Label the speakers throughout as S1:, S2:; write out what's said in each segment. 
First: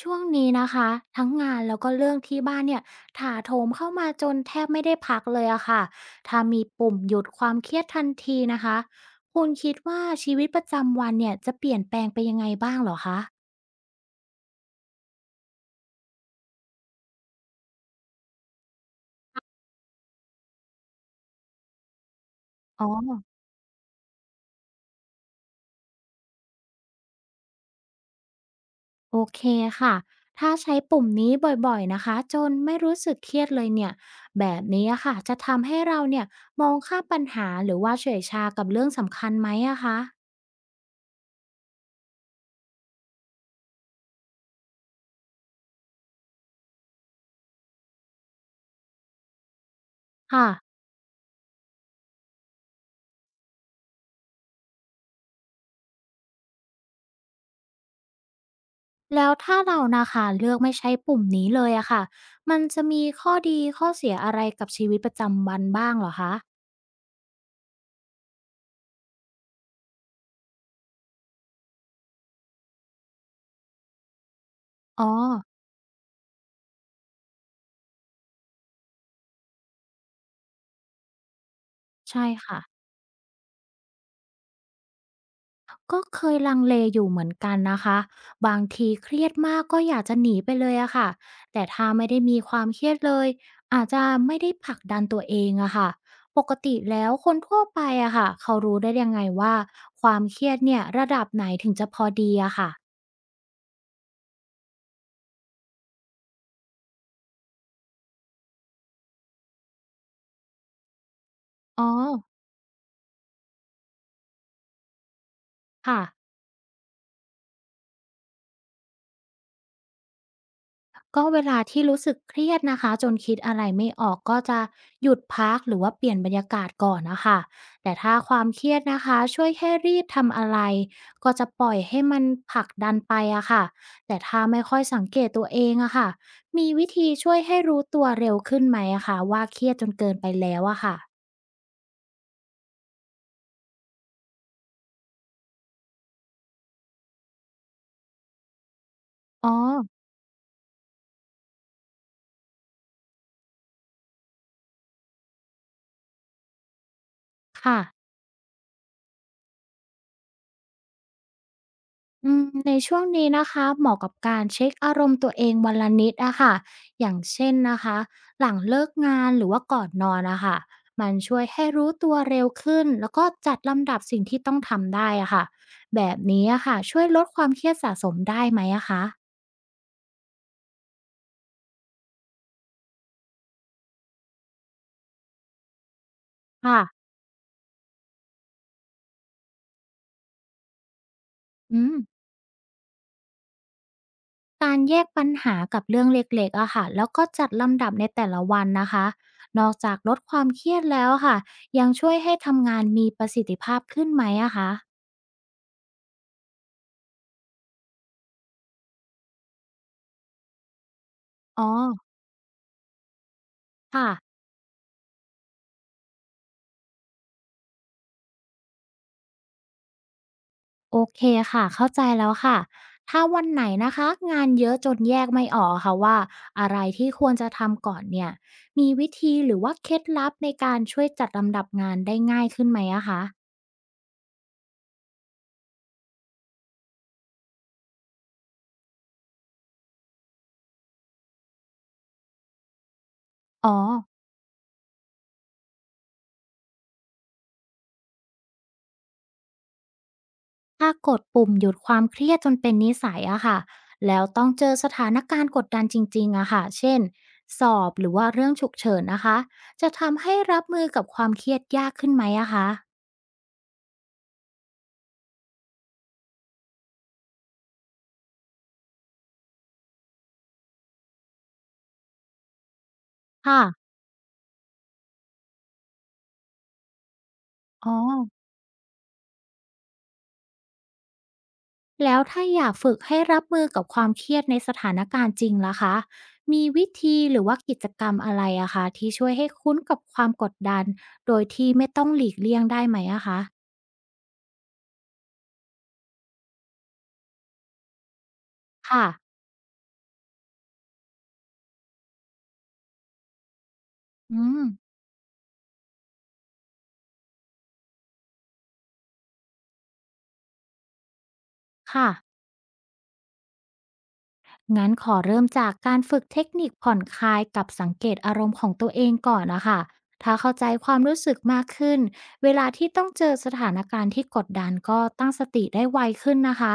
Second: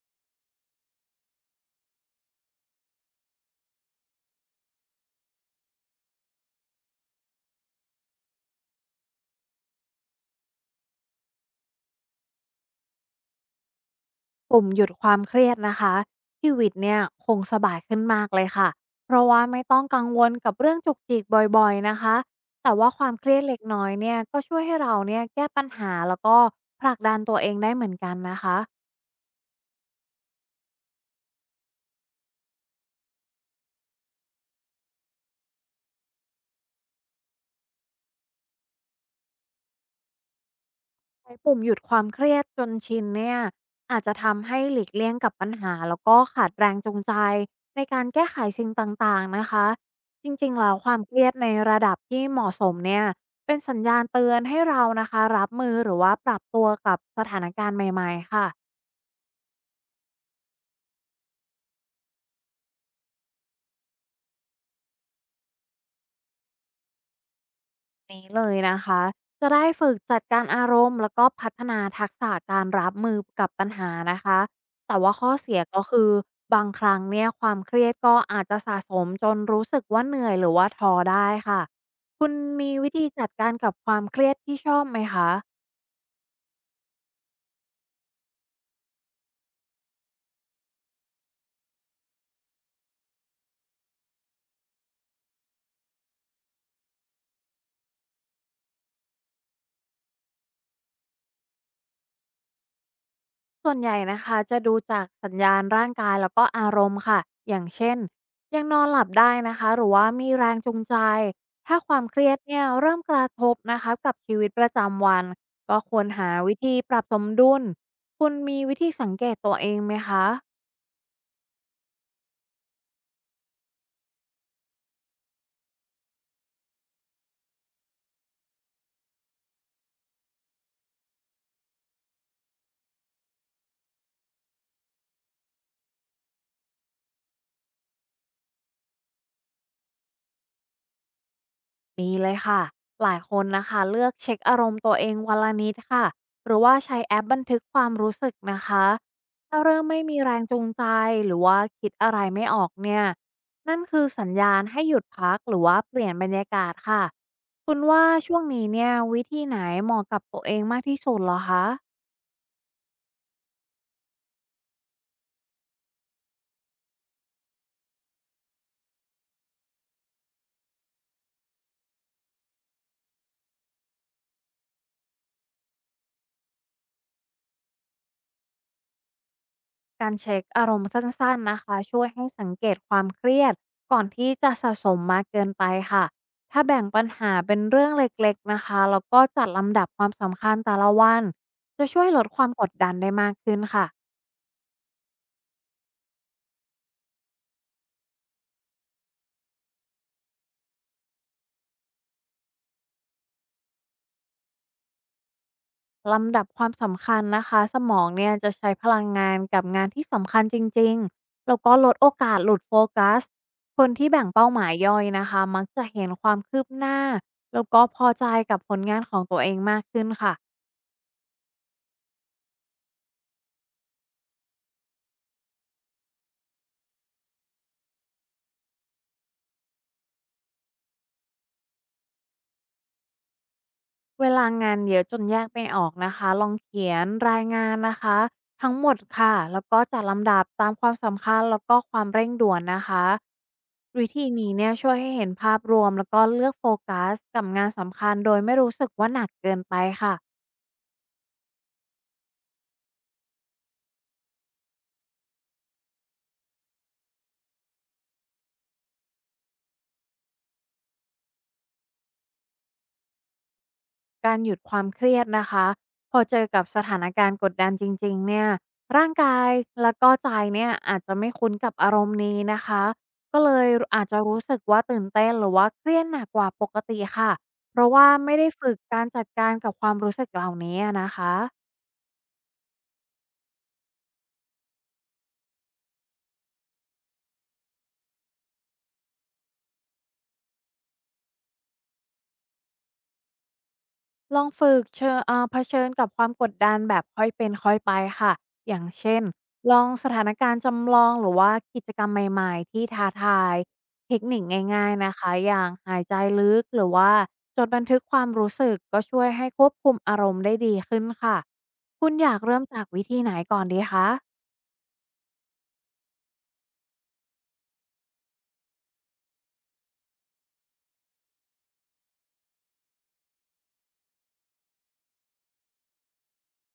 S1: ช่วงนี้นะคะทั้งงานแล้วก็เรื่องที่บ้านเนี่ยถาโถมเข้ามาจนแทบไม่ได้พักเลยอะค่ะถ้ามีปุ่มหยุดความเครียดทันทีนะคะคุณคิดว่าชีวิตประจำวันเนี่ยจะเปลี่ยนแปลงไปยังไงบ้างเหรอคะ
S2: ผมหยุดความเครียดนะคะชีวิตเนี่ยคงสบายขึ้นมากเลยค่ะเพราะว่าไม่ต้องกังวลกับเรื่องจุกจิกบ่อยๆนะคะแต่
S1: อ๋อ
S2: ว่าความเครียดเล็กน้อยเนี่ยก็ช่วยให้เราเนี่ยแก้ปัญหาแล้วก็ผลักดันตัวเองได้เหมือนกันนะคะ
S1: โอเคค่ะถ้าใช้ปุ่มนี้บ่อยๆนะคะจนไม่รู้สึกเครียดเลยเนี่ยแบบนี้อะค่ะจะทำให้เราเนี่ยมองข้ามปัญหาหรือว่าเฉอยชากับเรื่องสำคัญไหมอะคะ
S2: ใช้ปุ่มหยุดความเครียดจนชินเนี่ยอาจจะทำให้หลีกเลี่ยงกับปัญหาแล้วก็ขาดแรงจูงใจในการแก้ไขสิ่งต่างๆนะคะจ
S1: ค่ะ
S2: ริงๆแล้วความเครียดในระดับที่เหมาะสมเนี่ยเป็นสัญญาณเตือนให้เรานะคะรับมือหรือว่าปรับตัวกับสถานการณ์ใหม่ๆค่ะ
S1: แล้วถ้าเรานะคะเลือกไม่ใช้ปุ่มนี้เลยอะค่ะมันจะมีข้อดีข้อเสียอะไรกับชีวิตประจำวันบ้างเหรอคะ
S2: นี้เลยนะคะจะได้ฝึกจัดการอารมณ์แล้วก็พัฒนาทักษะการรับมือกับปัญหานะคะแต่
S1: อ๋อ
S2: ว่าข้อเสียก็คือบางครั้งเนี่ยความเครียดก็อาจจะสะสมจนรู้สึกว่าเหนื่อยหรือว่าท้อได้ค่ะ
S1: ใช่
S2: คุณ
S1: ค่ะ
S2: มีวิธีจัดการกับความเครียดที่ชอบไหมคะ
S1: ก็เคยลังเลอยู่เหมือนกันนะคะบางทีเครียดมากก็อยากจะหนีไปเลยอะค่ะแต่ถ้าไม่ได้มีความเครียดเลยอาจจะไม่ได้ผลักดันตัวเองอะค่ะปกติแล้วคนทั่วไปอะค่ะเขารู้ได้ยังไงว่าความเครียดเนี่ยระดับไหนถึงจะพอดีอะค่ะ
S2: ส่วนใหญ่นะคะจะดูจากสัญญาณร่างกายแล้วก็อารมณ์ค่ะอย่างเช่นยังนอนหลับได้นะคะหรือว่ามีแรงจูงใจถ้า
S1: อ๋อ
S2: ความเครียดเนี่ยเริ่มกระทบนะคะกับชีวิตประจำวันก็ค
S1: ค่ะ
S2: วรหาวิธีปรับสมดุลคุณมีวิธีสังเกตตัวเองไหมคะ
S1: ก็เวลาที่รู้สึกเครียดนะคะจนคิดอะไรไม่ออกก็จะหยุดพักหรือว่าเปลี่ยนบรรยากาศก่อนนะคะแต่ถ้าความเครียดนะคะช่วยแค่รีบทำอะไรก็จะปล่อยให้มันผลักดันไปอะค่ะแต่ถ้าไม่ค่อยสังเกตตัวเองอะค่ะมีวิธีช่วยให้รู้ตัวเร็วขึ้นไหมอะค่ะว่าเครียดจนเกินไปแล้วอะค่ะ
S2: มีเลยค่ะ หลายคนนะคะเลือกเช็คอารมณ์ตัวเองวันละนิดค่ะหรือว่าใช้แอปบันทึกความรู้สึกนะคะ
S1: อ๋อ
S2: ถ้าเริ่มไม่มีแรงจูงใจหรือว่าคิดอะไรไม่ออกเนี่ยนั่นคือสัญญาณให้หยุดพักหรือว่าเปลี่ยนบรรยากาศค่ะคุ
S1: ค่ะ
S2: ณว่าช่วงนี้เนี่ยวิธีไหนเหมาะกับตัวเองมากที่สุดเหรอคะ
S1: ในช่วงนี้นะคะเหมาะกับการเช็คอารมณ์ตัวเองวันละนิดอะค่ะอย่างเช่นนะคะหลังเลิกงานหรือว่าก่อนนอนนะคะมันช่วยให้รู้ตัวเร็วขึ้นแล้วก็จัดลำดับสิ่งที่ต้องทำได้อะค่ะแบบนี้อะค่ะช่วยลดความเครียดสะสมได้ไหมอะคะ
S2: การเช็กอารมณ์สั้นๆนะคะช่วยให้สังเกตความเครียดก่อนที่จะสะสมมากเกินไปค่ะถ้า
S1: ค่ะ
S2: แบ่งปัญหาเป็นเรื่องเล็กๆนะคะแล้วก็จัดลำดับความสำคัญแต่ละวัน
S1: อื
S2: จะ
S1: ม
S2: ช่วยลดความกดดันได้มากขึ้นค่ะ
S1: การแยกปัญหากับเรื่องเล็กๆอะค่ะแล้วก็จัดลำดับในแต่ละวันนะคะนอกจากลดความเครียดแล้วอะค่ะยังช่วยให้ทำงานมีประสิทธิภาพขึ้นไหมอะคะ
S2: ลำดับความสำคัญนะคะสมองเนี่ยจะใช้พลังงานกับงานที่สำคัญจริงๆแล้ว
S1: อ๋อ
S2: ก็ลดโอกาสหลุดโฟกัสคนที่แบ่ง
S1: ค่ะ
S2: เป้าหมายย่อยนะคะมักจะเห็นความคืบหน้าแล้วก็พอใจกับผลงานของตัวเองมากขึ้นค่ะ
S1: โอเคค่ะเข้าใจแล้วค่ะถ้าวันไหนนะคะงานเยอะจนแยกไม่ออกค่ะว่าอะไรที่ควรจะทำก่อนเนี่ยมีวิธีหรือว่าเคล็ดลับในการช่วยจัดลำดับงานได้ง่ายขึ้นไหมอะคะ
S2: เวลางานเยอะจนแยกไม่ออกนะคะลองเขียนรายงานนะคะทั้งหมดค่ะแล้วก็จัดลำดับตามความสำคัญแล้วก็ความเร่งด่วนนะคะ
S1: อ๋อ
S2: วิธีนี้เนี่ยช่วยให้เห็นภาพรวมแล้วก็เลือกโฟกัสกับงานสำคัญโดยไม่รู้สึกว่าหนักเกินไปค่ะ
S1: ถ้ากดปุ่มหยุดความเครียดจนเป็นนิสัยอะค่ะแล้วต้องเจอสถานการณ์กดดันจริงๆอะค่ะเช่นสอบหรือว่าเรื่องฉุกเฉินนะคะจะทำให้รับมือกับความเครียดยากขึ้นไหมอะคะ
S2: การหยุดความเครียดนะคะพอเจอกับสถานการณ์กดดันจริงๆเนี่ยร่างกายแล้วก็ใจเนี่ยอาจจะไม่คุ้นกับอารมณ์นี้นะคะก็เล
S1: ค่ะ
S2: ยอาจจะรู้สึกว่าตื่นเต้นหรือว่าเครียดหนักกว่าปกติค่ะเพ
S1: อ๋
S2: ราะ
S1: อ
S2: ว่าไม่ได้ฝึกการจัดการกับความรู้สึกเหล่านี้นะคะ
S1: แล้วถ้าอยากฝึกให้รับมือกับความเครียดในสถานการณ์จริงล่ะคะมีวิธีหรือว่ากิจกรรมอะไรอะคะที่ช่วยให้คุ้นกับความกดดันโดยที่ไม่ต้องหลีกเลี่ยงได้ไหมอะคะ
S2: ลองฝึกเชอเอ่าเผชิญกับความกดดันแบบค่อยเป็นค่อยไปค่ะ อย่าง
S1: ค่ะ
S2: เช่นลองสถานการณ์จำลองหรือว่ากิจกรรมใหม่ๆที่ท้าทายเทคนิ
S1: อื
S2: ค
S1: ม
S2: ง่ายๆนะคะอย่างหายใจลึกหรือว่าจดบันทึกความรู้สึกก็ช่วยให้ควบคุมอารมณ์ได้ดีขึ้นค่ะคุ
S1: ค่ะ
S2: ณอยากเริ่มจากวิธีไหนก่อนดีคะ
S1: งั้นขอเริ่มจากการฝึกเทคนิคผ่อนคลายกับสังเกตอารมณ์ของตัวเองก่อนนะคะ ถ้าเข้าใจความรู้สึกมากขึ้น เวลาที่ต้องเจอสถานการณ์ที่กดดันก็ตั้งสติได้ไวขึ้นนะคะ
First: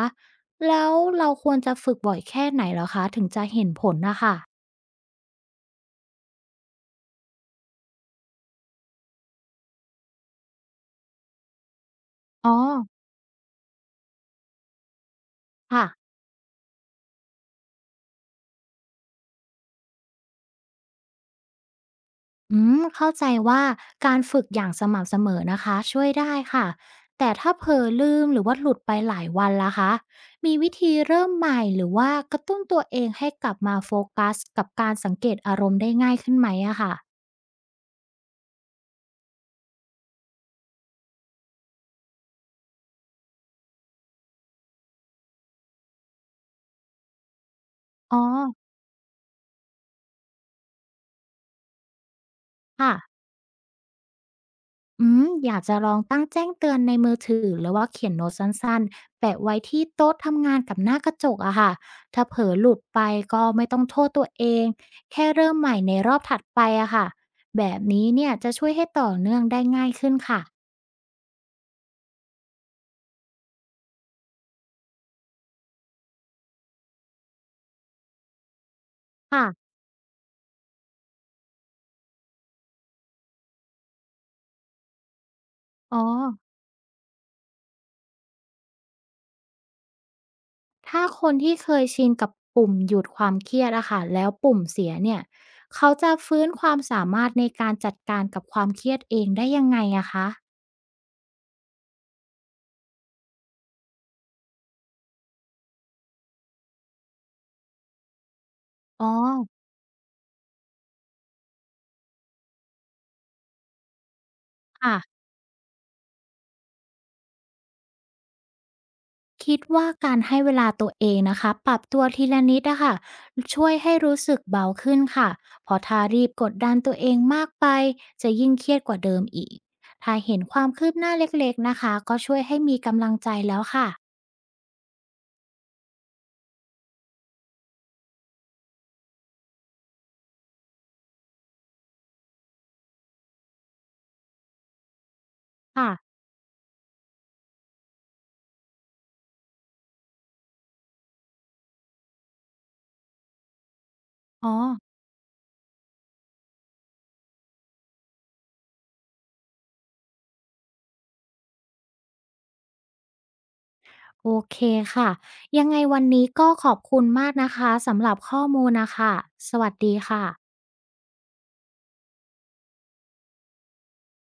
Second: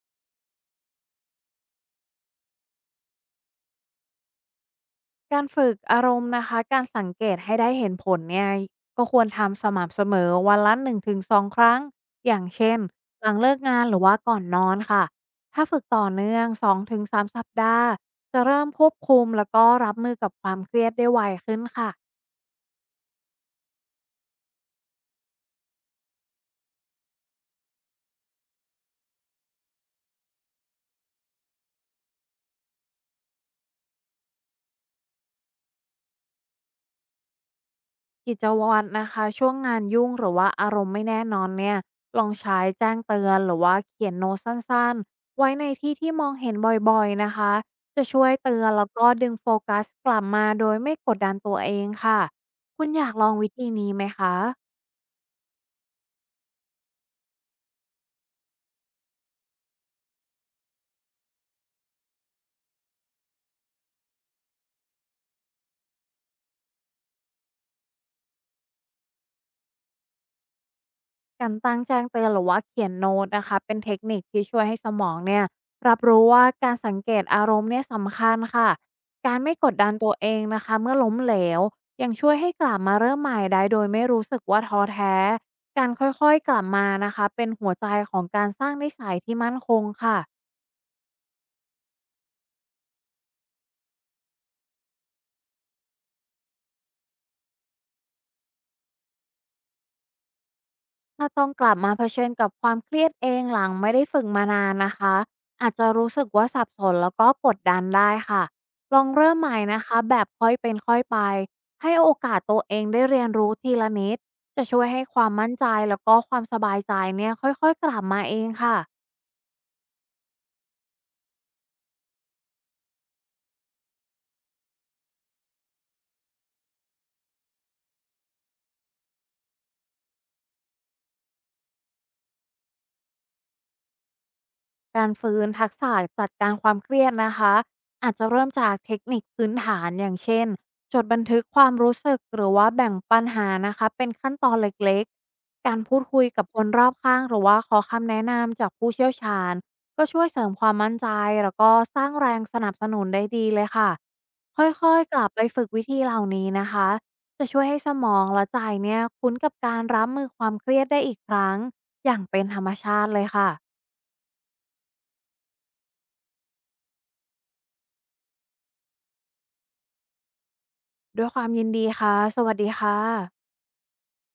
S1: แล้วเราควรจะฝึกบ่อยแค่ไหนเหรอคะถึงจะเห็นผลนะคะ
S2: การฝึกอารมณ์นะคะ การสังเกตให้ได้เห็นผลเนี่ย ก็ควรทำสม่ำเสมอวันละ1-2ครั้ง อย่าง
S1: อ๋อ
S2: เช่นหลังเลิกงานหรือว่าก่อนนอนค่ะ ถ้าฝึก
S1: ค่ะ
S2: ต่อเนื่อง2-3สามสัปดาห์ จะเริ่มควบคุมแล้วก็รับมือกับความเครียดได้ไวขึ้นค่ะ
S1: เข้าใจว่าการฝึกอย่างสม่ำเสมอนะคะช่วยได้ค่ะแต่ถ้าเผลอลืมหรือว่าหลุดไปหลายวันล่ะคะมีวิธีเริ่มใหม่หรือว่ากระตุ้นตัวเองให้กลับมาโฟกัสกับการสังเกตอารมณ์ได้ง่ายขึ้นไหมอะค่ะ
S2: กิจวัตรนะคะช่วงงานยุ่งหรือว่าอารมณ์ไม่แน่นอนเนี่ยลองใช้แจ้งเตือนหรือว่าเขียนโน้ตสั้นๆไว้ในที่ที่มองเห็นบ่อยๆนะคะจะ
S1: อ๋อ
S2: ช่วยเตือนแล้วก็ดึงโฟกัสกลับมาโดยไม่กดดันตัวเองค่ะคุณ
S1: ค่ะ
S2: อยากลองวิธีนี้ไหมคะ
S1: อยากจะลองตั้งแจ้งเตือนในมือถือหรือว่าเขียนโน้ตสั้นๆ แปะไว้ที่โต๊ะทำงานกับหน้ากระจกอะค่ะถ้าเผลอหลุดไปก็ไม่ต้องโทษตัวเอง แค่เริ่มใหม่ในรอบถัดไปอะค่ะแบบนี้เนี่ยจะช่วยให้ต่อเนื่องได้ง่ายขึ้นค่ะ
S2: การตั้งแจ้งเตือนหรือว่าเขียนโน้ตนะคะเป็นเทคนิคที่ช่วยให้สมองเนี่ยรับรู้ว่าการสังเกตอารมณ์เนี่ยสำคัญค่ะการไม่ก
S1: ค่ะ
S2: ดดันตัวเองนะคะเมื่อล้มเหลวยังช่วยให้กลับมาเริ่มใหม่ได้โดยไม่รู้สึกว่าท้อแท้การ
S1: อ๋อ
S2: ค่อยๆกลับมานะคะเป็นหัวใจของการสร้างนิสัยที่มั่นคงค่ะ
S1: ถ้าคนที่เคยชินกับปุ่มหยุดความเครียดอะค่ะแล้วปุ่มเสียเนี่ยเขาจะฟื้นความสามารถในการจัดการกับความเครียดเองได้ยังไงอะคะ
S2: ถ้าต้องกลับมาเผชิญกับความเครียดเองหลังไม่ได้ฝึกมานานนะคะอาจจะรู้สึกว่าสับสนแล้วก็กดดันได้ค่ะลอ
S1: อ๋
S2: ง
S1: อ
S2: เริ่มใหม่นะคะแบบค่อยเป็นค่อยไปให้โอกาสตัวเองได้เรียนรู้ทีละนิดจะช่วย
S1: ค่ะ
S2: ให้ความมั่นใจแล้วก็ความสบายใจเนี่ยค่อยๆกลับมาเองค่ะ
S1: คิดว่าการให้เวลาตัวเองนะคะปรับตัวทีละนิดอะค่ะช่วยให้รู้สึกเบาขึ้นค่ะเพราะถ้ารีบกดดันตัวเองมากไปจะยิ่งเครียดกว่าเดิมอีกถ้าเห็นความคืบหน้าเล็กๆนะคะก็ช่วยให้มีกำลังใจแล้วค่ะ
S2: การฟื้นทักษะจัดการความเครียดนะคะอาจจะเริ่มจากเทคนิคพื้นฐานอย่างเช่นจดบันทึกความรู้สึกหรือว่าแบ่งปัญหานะคะเป็นขั้นตอนเล็กๆการ
S1: ค่ะ
S2: พูดคุยกับคนรอบข้างหรือว่าขอคำแนะนำจากผู้เชี่ยวชาญก็ช่วยเสริมความมั่นใจแล้วก็สร้างแรงสนับสนุนได้ดีเลยค่ะ
S1: อ๋อ
S2: ค่อยๆกลับไปฝึกวิธีเหล่านี้นะคะจะช่วยให้สมองและใจเนี่ยคุ้นกับการรับมือความเครียดได้อีกครั้งอย่างเป็นธรรมชาติเลยค่ะ
S1: โอเคค่ะยังไงวันนี้ก็ขอบคุณมากนะคะสำหรับข้อมูลนะคะสวัสดีค่ะ
S2: ด้วยความยินดีค่ะ สวัสดีค่ะ